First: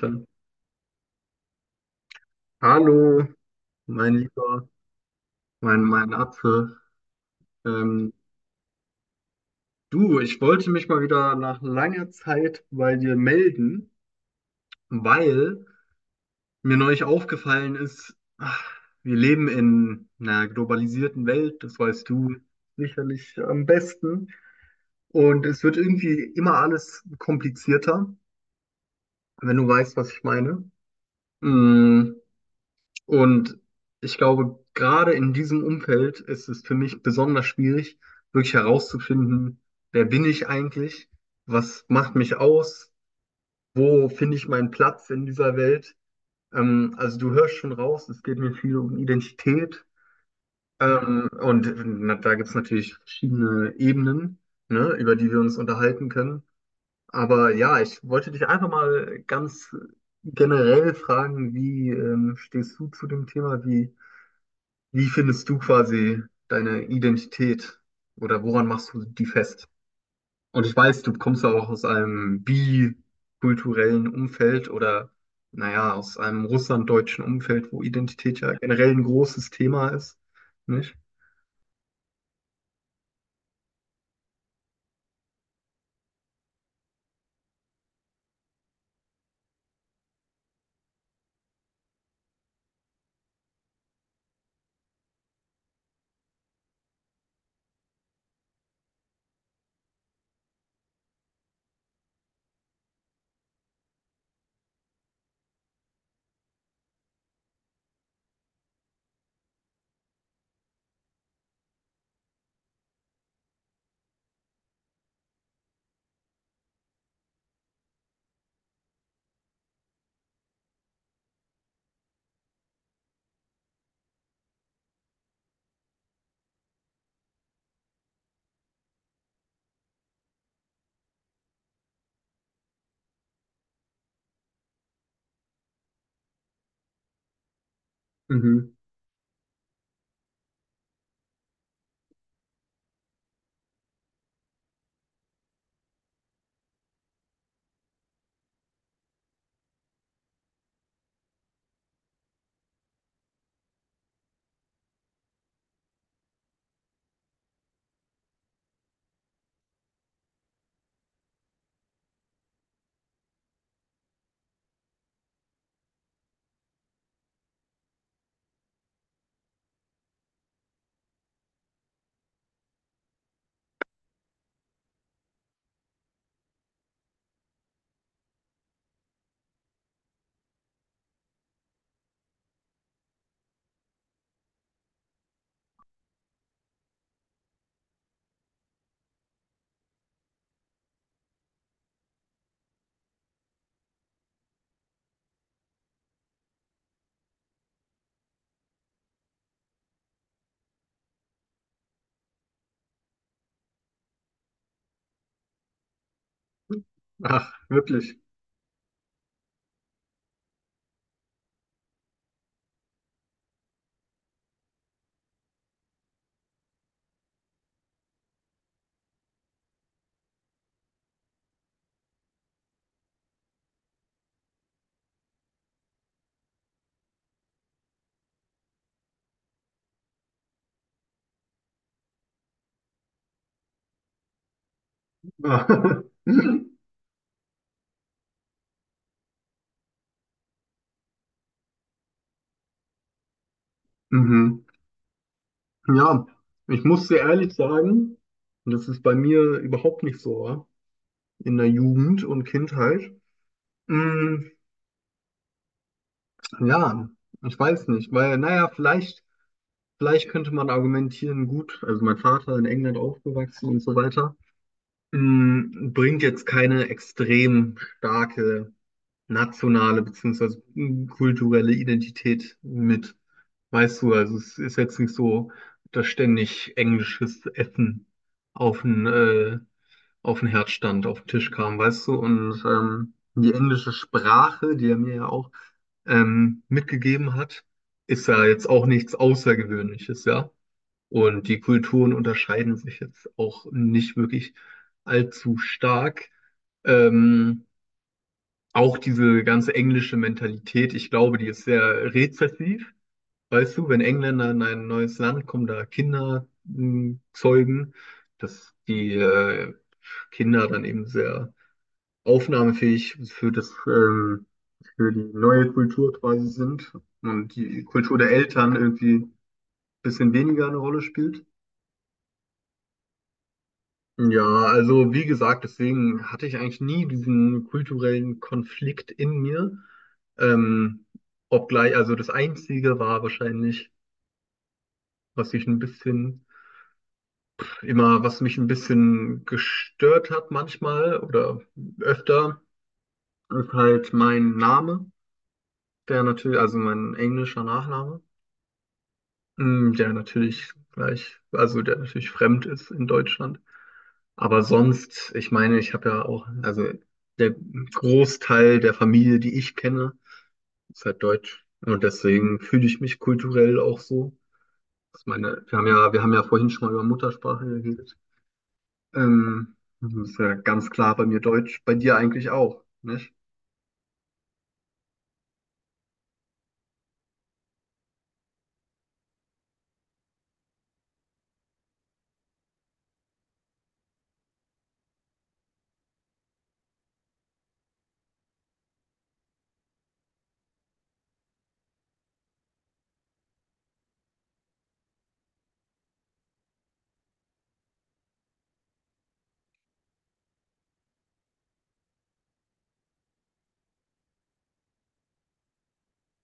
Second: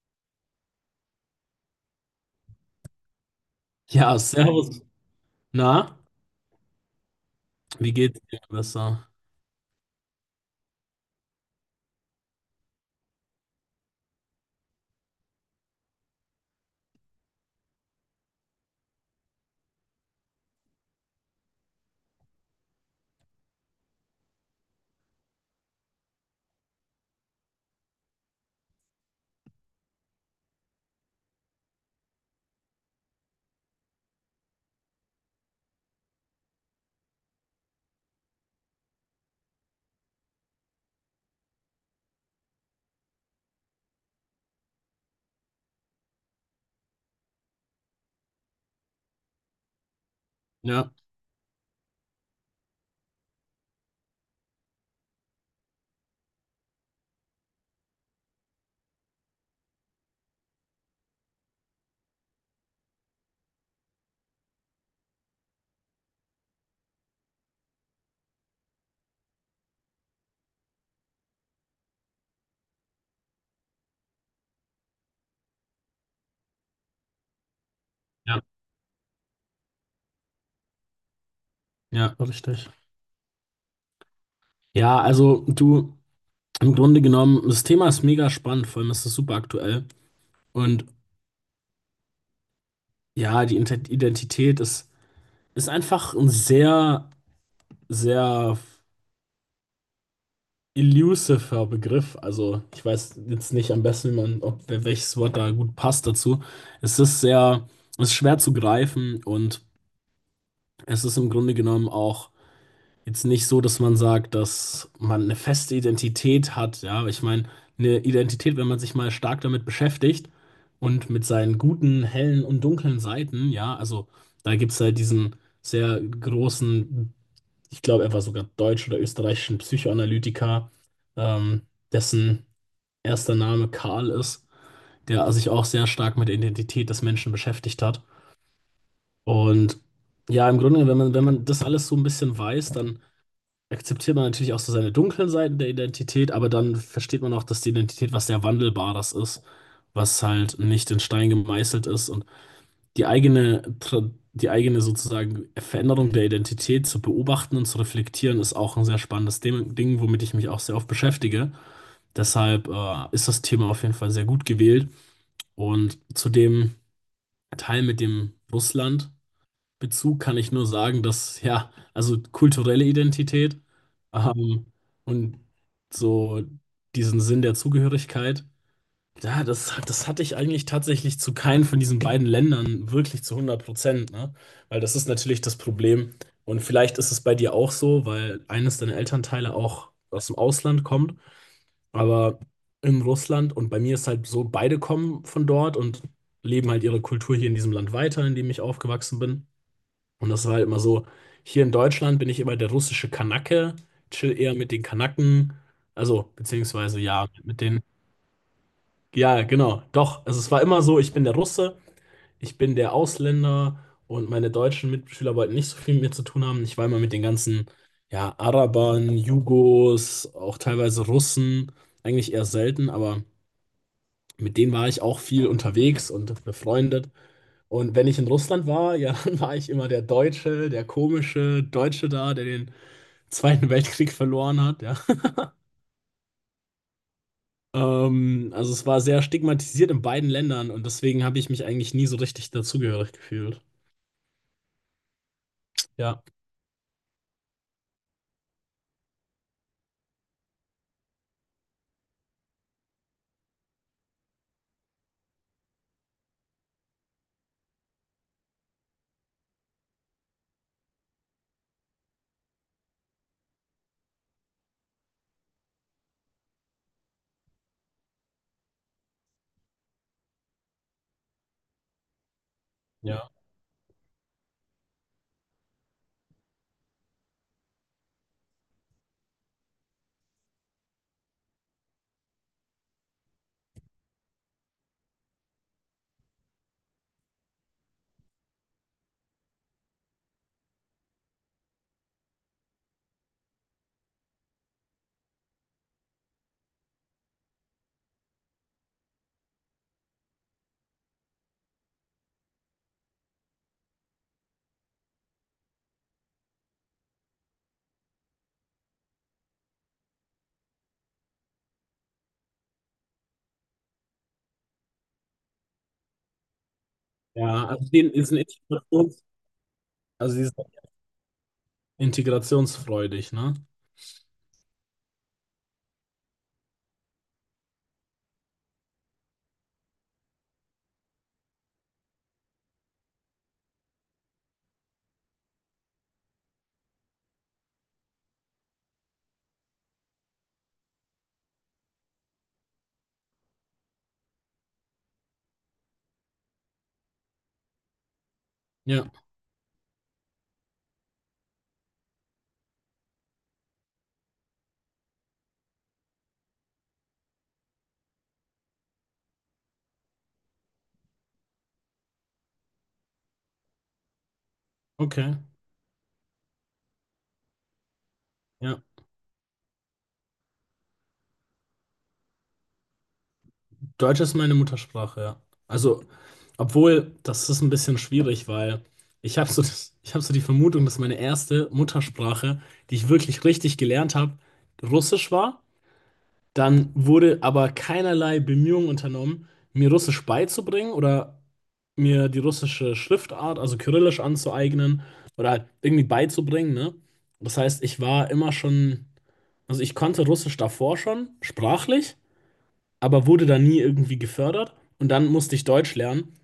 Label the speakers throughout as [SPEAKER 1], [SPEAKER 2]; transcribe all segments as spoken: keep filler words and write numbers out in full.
[SPEAKER 1] Dann. Hallo, mein
[SPEAKER 2] Ja,
[SPEAKER 1] Lieber,
[SPEAKER 2] servus.
[SPEAKER 1] mein,
[SPEAKER 2] Na,
[SPEAKER 1] mein Apfel.
[SPEAKER 2] wie
[SPEAKER 1] Ähm,
[SPEAKER 2] geht's dir besser?
[SPEAKER 1] Du, ich wollte mich mal wieder nach langer Zeit bei dir melden, weil mir neulich aufgefallen ist, ach, wir leben in einer globalisierten Welt, das weißt du sicherlich am besten. Und es wird irgendwie immer alles komplizierter, wenn du weißt, was ich meine. Mm, Und ich glaube, gerade in diesem Umfeld ist es für mich besonders schwierig, wirklich herauszufinden, wer bin ich eigentlich, was macht mich aus, wo finde ich meinen Platz in dieser Welt. Ähm, also du hörst schon raus, es geht mir viel um Identität.
[SPEAKER 2] Ja,
[SPEAKER 1] Ähm, und na, da gibt es natürlich verschiedene Ebenen, ne, über die wir uns unterhalten können. Aber ja, ich wollte dich einfach mal ganz generell fragen, wie ähm, stehst du zu dem Thema? Wie wie findest du quasi deine Identität oder woran machst du die fest? Und ich weiß, du kommst ja auch aus einem bikulturellen Umfeld oder naja, aus einem russlanddeutschen Umfeld, wo Identität
[SPEAKER 2] ja,
[SPEAKER 1] ja generell ein großes Thema ist, nicht?
[SPEAKER 2] ja, richtig. Ja, also du, im Grunde genommen, das Thema ist mega spannend, vor allem ist es super aktuell. Und ja, die Inte- Identität ist, ist einfach ein sehr, sehr elusiver Begriff. Also ich weiß jetzt nicht am besten, wie man, ob wel- welches Wort da gut passt dazu. Es ist sehr, es ist schwer zu greifen und es ist im Grunde genommen auch jetzt nicht so, dass man sagt, dass man eine feste Identität hat. Ja, aber ich meine, eine Identität, wenn man sich mal stark damit beschäftigt und mit seinen guten, hellen und dunklen Seiten, ja, also da gibt es halt diesen sehr großen, ich glaube, er war sogar deutsch oder österreichischen Psychoanalytiker, ähm, dessen erster Name Karl ist, der sich auch sehr stark mit der Identität des Menschen beschäftigt hat.
[SPEAKER 1] Mhm.
[SPEAKER 2] Und ja, im Grunde, wenn man, wenn man das alles so ein bisschen weiß, dann akzeptiert man natürlich auch so seine dunklen Seiten der Identität, aber dann versteht man auch, dass die Identität was sehr Wandelbares ist, was halt nicht in Stein gemeißelt ist, und die eigene, Tra- die eigene sozusagen Veränderung der Identität zu beobachten und zu reflektieren ist auch ein sehr spannendes Dem- Ding, womit ich mich auch sehr oft beschäftige. Deshalb äh, ist das Thema auf jeden Fall sehr gut gewählt, und zu dem Teil mit dem Russland. Bezug kann ich nur sagen, dass, ja, also kulturelle Identität ähm, und so diesen Sinn der Zugehörigkeit, ja, das, das hatte ich eigentlich tatsächlich zu keinem von diesen beiden Ländern wirklich zu hundert Prozent, ne? Weil das ist natürlich das Problem. Und vielleicht ist es bei dir auch so, weil eines deiner Elternteile auch aus dem Ausland kommt, aber in Russland, und bei mir ist halt so, beide kommen von dort und leben halt ihre Kultur hier in diesem Land weiter, in dem ich aufgewachsen bin. Und das war halt immer so, hier in Deutschland bin ich immer der russische Kanake, chill eher mit den Kanaken, also beziehungsweise ja,
[SPEAKER 1] Ach,
[SPEAKER 2] mit den,
[SPEAKER 1] wirklich.
[SPEAKER 2] ja, genau, doch, also es war immer so, ich bin der Russe, ich bin der Ausländer und meine deutschen Mitschüler wollten nicht so viel mit mir zu tun haben. Ich war immer mit den ganzen, ja, Arabern, Jugos, auch teilweise Russen, eigentlich eher selten, aber mit denen war ich auch viel unterwegs und befreundet. Und wenn ich in Russland war, ja, dann war ich immer der Deutsche, der komische Deutsche da, der den Zweiten Weltkrieg verloren hat, ja. Ähm, also es war sehr stigmatisiert in beiden Ländern, und deswegen habe ich mich eigentlich nie so richtig dazugehörig gefühlt.
[SPEAKER 1] Mhm.
[SPEAKER 2] Ja,
[SPEAKER 1] Ja, ich muss dir ehrlich sagen, das ist bei mir überhaupt nicht so, ja, in der Jugend und Kindheit. Mm, Ja, ich weiß nicht, weil, naja, vielleicht, vielleicht könnte man argumentieren, gut, also mein Vater in England aufgewachsen und so weiter, mh, bringt jetzt keine extrem starke nationale beziehungsweise kulturelle Identität mit.
[SPEAKER 2] ja.
[SPEAKER 1] Weißt du, also es ist jetzt nicht so, dass ständig englisches Essen auf den, äh, auf den Herd stand, auf den Tisch kam, weißt du? Und ähm, die englische Sprache, die er mir ja auch ähm, mitgegeben hat, ist ja jetzt auch nichts Außergewöhnliches, ja? Und die Kulturen unterscheiden sich jetzt auch nicht wirklich allzu stark. Ähm, Auch diese ganze englische Mentalität, ich glaube, die ist sehr rezessiv. Weißt du, wenn Engländer in ein neues Land kommen, da Kinder m, zeugen, dass die äh, Kinder dann eben sehr aufnahmefähig für das, ähm, für die neue Kultur quasi sind und
[SPEAKER 2] Ja,
[SPEAKER 1] die
[SPEAKER 2] also die
[SPEAKER 1] Kultur
[SPEAKER 2] die
[SPEAKER 1] der
[SPEAKER 2] sind
[SPEAKER 1] Eltern irgendwie
[SPEAKER 2] Integrations,
[SPEAKER 1] ein bisschen
[SPEAKER 2] also die sind
[SPEAKER 1] weniger eine Rolle spielt.
[SPEAKER 2] integrationsfreudig, ne?
[SPEAKER 1] Ja, also wie gesagt, deswegen hatte ich eigentlich nie diesen kulturellen Konflikt in mir. Ähm, Obgleich, also das Einzige war wahrscheinlich, was ich ein bisschen, immer, was mich ein bisschen gestört hat manchmal oder öfter, ist halt mein Name, der natürlich, also mein englischer Nachname,
[SPEAKER 2] Ja,
[SPEAKER 1] mm, der natürlich gleich, also der natürlich fremd ist in Deutschland. Aber sonst, ich meine, ich habe ja auch, also der Großteil der Familie, die ich kenne, ist halt deutsch. Und deswegen fühle ich mich kulturell auch so. Ich
[SPEAKER 2] okay.
[SPEAKER 1] meine, wir haben ja, wir haben ja vorhin schon mal über Muttersprache geredet.
[SPEAKER 2] Ja.
[SPEAKER 1] Ähm, Das ist ja ganz klar bei mir Deutsch, bei dir eigentlich auch, nicht?
[SPEAKER 2] Deutsch ist meine Muttersprache, ja. Also, obwohl, das ist ein bisschen schwierig, weil ich habe so, das- ich hab so die Vermutung, dass meine erste Muttersprache, die ich wirklich richtig gelernt habe, Russisch war. Dann wurde aber keinerlei Bemühungen unternommen, mir Russisch beizubringen oder mir die russische Schriftart, also Kyrillisch, anzueignen oder halt irgendwie beizubringen, ne? Das heißt, ich war immer schon, also ich konnte Russisch davor schon, sprachlich, aber wurde da nie irgendwie gefördert. Und dann musste ich Deutsch lernen.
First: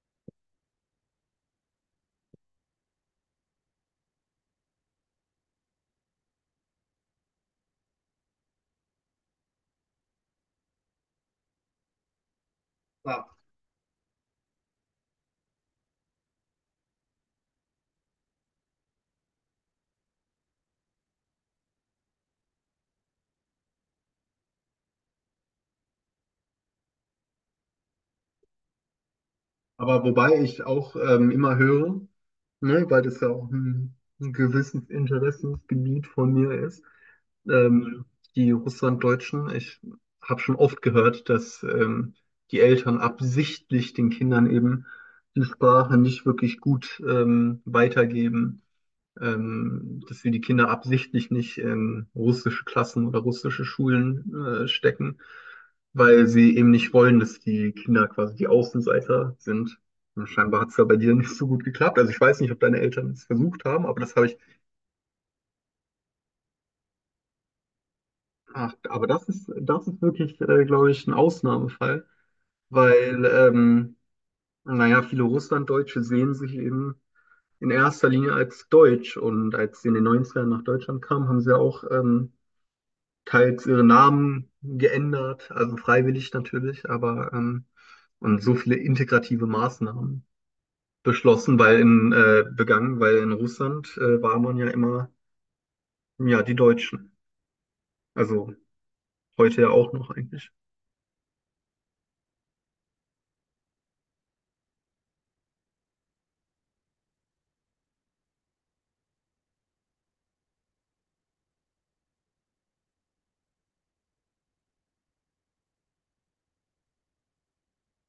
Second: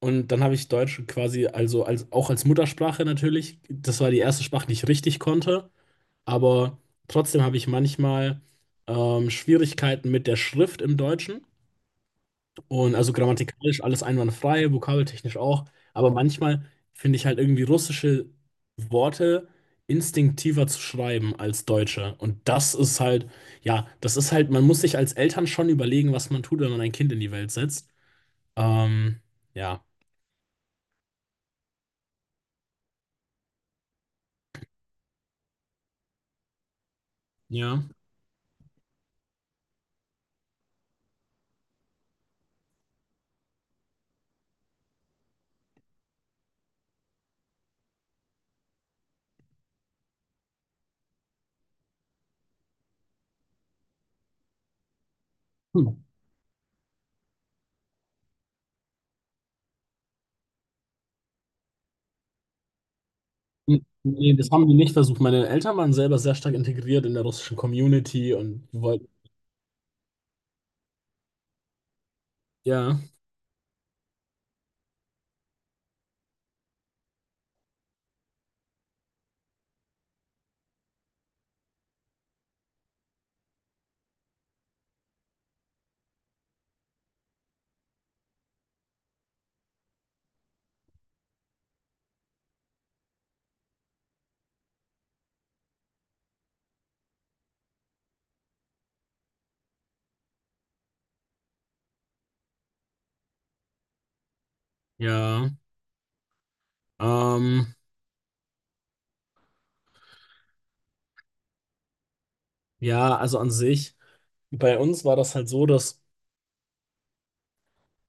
[SPEAKER 2] Und dann habe ich Deutsch quasi, also als, auch als Muttersprache natürlich. Das war die erste Sprache, die ich richtig konnte. Aber trotzdem habe ich manchmal ähm, Schwierigkeiten mit der Schrift im Deutschen. Und also
[SPEAKER 1] Ja.
[SPEAKER 2] grammatikalisch alles einwandfrei, vokabeltechnisch auch. Aber manchmal finde ich halt irgendwie russische Worte instinktiver zu schreiben als deutsche. Und das ist halt, ja, das ist halt, man muss sich als Eltern schon überlegen, was man tut, wenn man ein Kind in die Welt setzt. Ähm, ja.
[SPEAKER 1] Aber wobei ich auch ähm, immer höre, ne, weil das ja auch ein, ein gewisses Interessensgebiet von mir ist,
[SPEAKER 2] Ja.
[SPEAKER 1] ähm, die Russlanddeutschen. Ich habe schon oft gehört, dass ähm, die Eltern absichtlich den Kindern eben die Sprache nicht wirklich gut ähm, weitergeben, ähm, dass wir die Kinder absichtlich nicht in russische Klassen oder russische Schulen äh, stecken,
[SPEAKER 2] Hm.
[SPEAKER 1] weil sie eben nicht wollen, dass die Kinder quasi die Außenseiter sind. Und scheinbar hat es ja bei dir nicht so gut geklappt. Also ich weiß nicht, ob deine Eltern es versucht haben, aber das habe
[SPEAKER 2] Nee,
[SPEAKER 1] ich.
[SPEAKER 2] das haben die nicht versucht. Meine Eltern waren selber sehr stark integriert in der russischen Community, und
[SPEAKER 1] Ach,
[SPEAKER 2] wir
[SPEAKER 1] aber
[SPEAKER 2] wollten,
[SPEAKER 1] das ist, das ist wirklich, äh, glaube ich, ein Ausnahmefall,
[SPEAKER 2] ja,
[SPEAKER 1] weil, ähm, naja, viele Russlanddeutsche sehen sich eben in erster Linie als Deutsch. Und als sie in den neunzigern nach Deutschland kamen, haben sie ja auch ähm, teils ihre Namen geändert, also freiwillig natürlich, aber ähm, und so viele integrative Maßnahmen beschlossen, weil in, äh, begangen, weil in Russland äh, war man ja immer, ja, die Deutschen. Also heute ja auch noch eigentlich.
[SPEAKER 2] ja, ähm, ja, also an sich. Bei uns war das halt so, dass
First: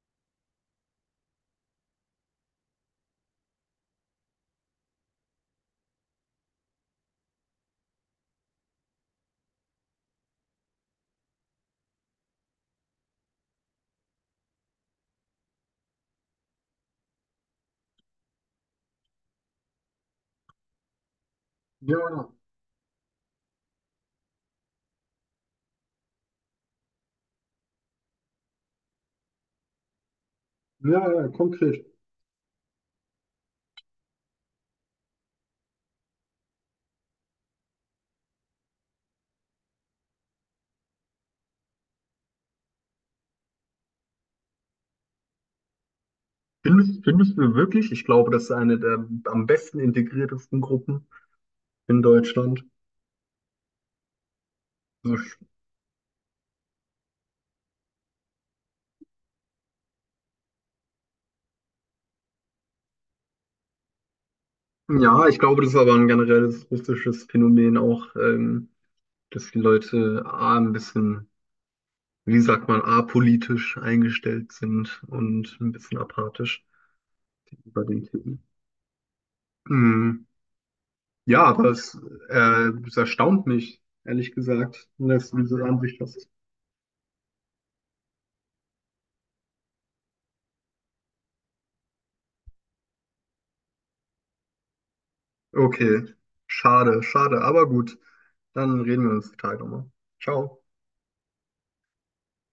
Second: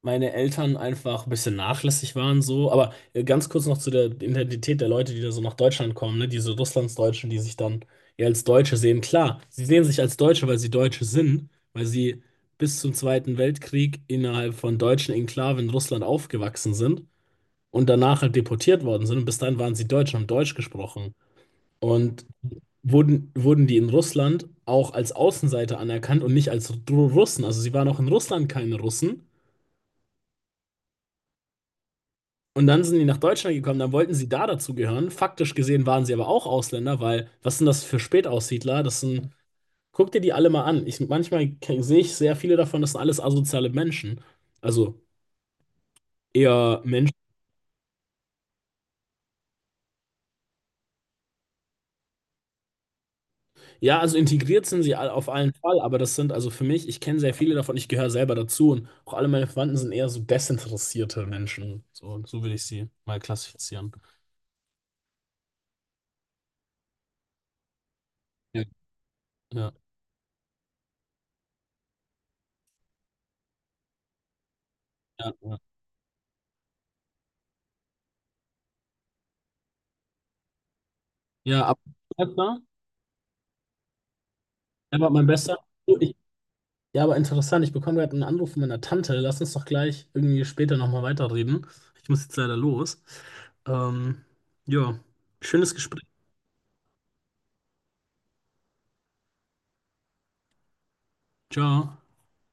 [SPEAKER 2] meine Eltern einfach ein bisschen nachlässig waren so. Aber äh, ganz kurz noch zu der Identität der Leute, die da so nach Deutschland kommen, ne? Diese Russlandsdeutschen, die sich dann eher als Deutsche sehen. Klar, sie sehen sich als Deutsche, weil sie Deutsche sind, weil sie bis zum Zweiten Weltkrieg innerhalb von deutschen Enklaven in Russland aufgewachsen sind und danach halt deportiert worden sind. Und bis dahin waren sie Deutsch und haben Deutsch gesprochen.
[SPEAKER 1] Ja,
[SPEAKER 2] Und wurden, wurden die in Russland auch als Außenseiter anerkannt und nicht als Ru- Russen. Also sie waren auch in Russland keine Russen.
[SPEAKER 1] ja, ja, konkret.
[SPEAKER 2] Und dann sind die nach Deutschland gekommen, dann wollten sie da dazugehören. Faktisch gesehen waren sie aber auch Ausländer, weil was sind das für Spätaussiedler? Das sind, guck dir die alle mal an. Ich, manchmal ke- sehe ich sehr viele davon, das sind alles asoziale Menschen. Also eher
[SPEAKER 1] Findest,
[SPEAKER 2] Menschen.
[SPEAKER 1] findest du wirklich? Ich glaube, das ist eine der am besten integriertesten Gruppen in Deutschland.
[SPEAKER 2] Ja, also integriert sind sie all-
[SPEAKER 1] Also,
[SPEAKER 2] auf
[SPEAKER 1] ich-
[SPEAKER 2] allen Fall, aber das sind, also für mich, ich kenne sehr viele davon, ich gehöre selber dazu, und auch alle meine Verwandten sind eher so desinteressierte Menschen. So, so würde ich sie mal klassifizieren.
[SPEAKER 1] ja, ich glaube, das ist aber ein generelles russisches Phänomen auch,
[SPEAKER 2] Ja,
[SPEAKER 1] ähm, dass die
[SPEAKER 2] ja,
[SPEAKER 1] Leute A, ein bisschen, wie sagt man, apolitisch eingestellt sind und
[SPEAKER 2] ja.
[SPEAKER 1] ein bisschen apathisch bei den Themen. Mm, Ja,
[SPEAKER 2] Ja, ja,
[SPEAKER 1] aber
[SPEAKER 2] aber
[SPEAKER 1] es,
[SPEAKER 2] mein Bester,
[SPEAKER 1] äh, es erstaunt mich, ehrlich gesagt,
[SPEAKER 2] er war mein
[SPEAKER 1] dass du
[SPEAKER 2] Bester.
[SPEAKER 1] diese Ansicht hast.
[SPEAKER 2] Ja, aber interessant, ich bekomme gerade einen Anruf von meiner Tante. Lass uns doch gleich irgendwie später nochmal weiterreden. Ich muss jetzt leider los. Ähm, ja, schönes Gespräch.
[SPEAKER 1] Okay, schade, schade, aber gut. Dann reden wir uns die Tage nochmal. Ciao.
[SPEAKER 2] Ciao.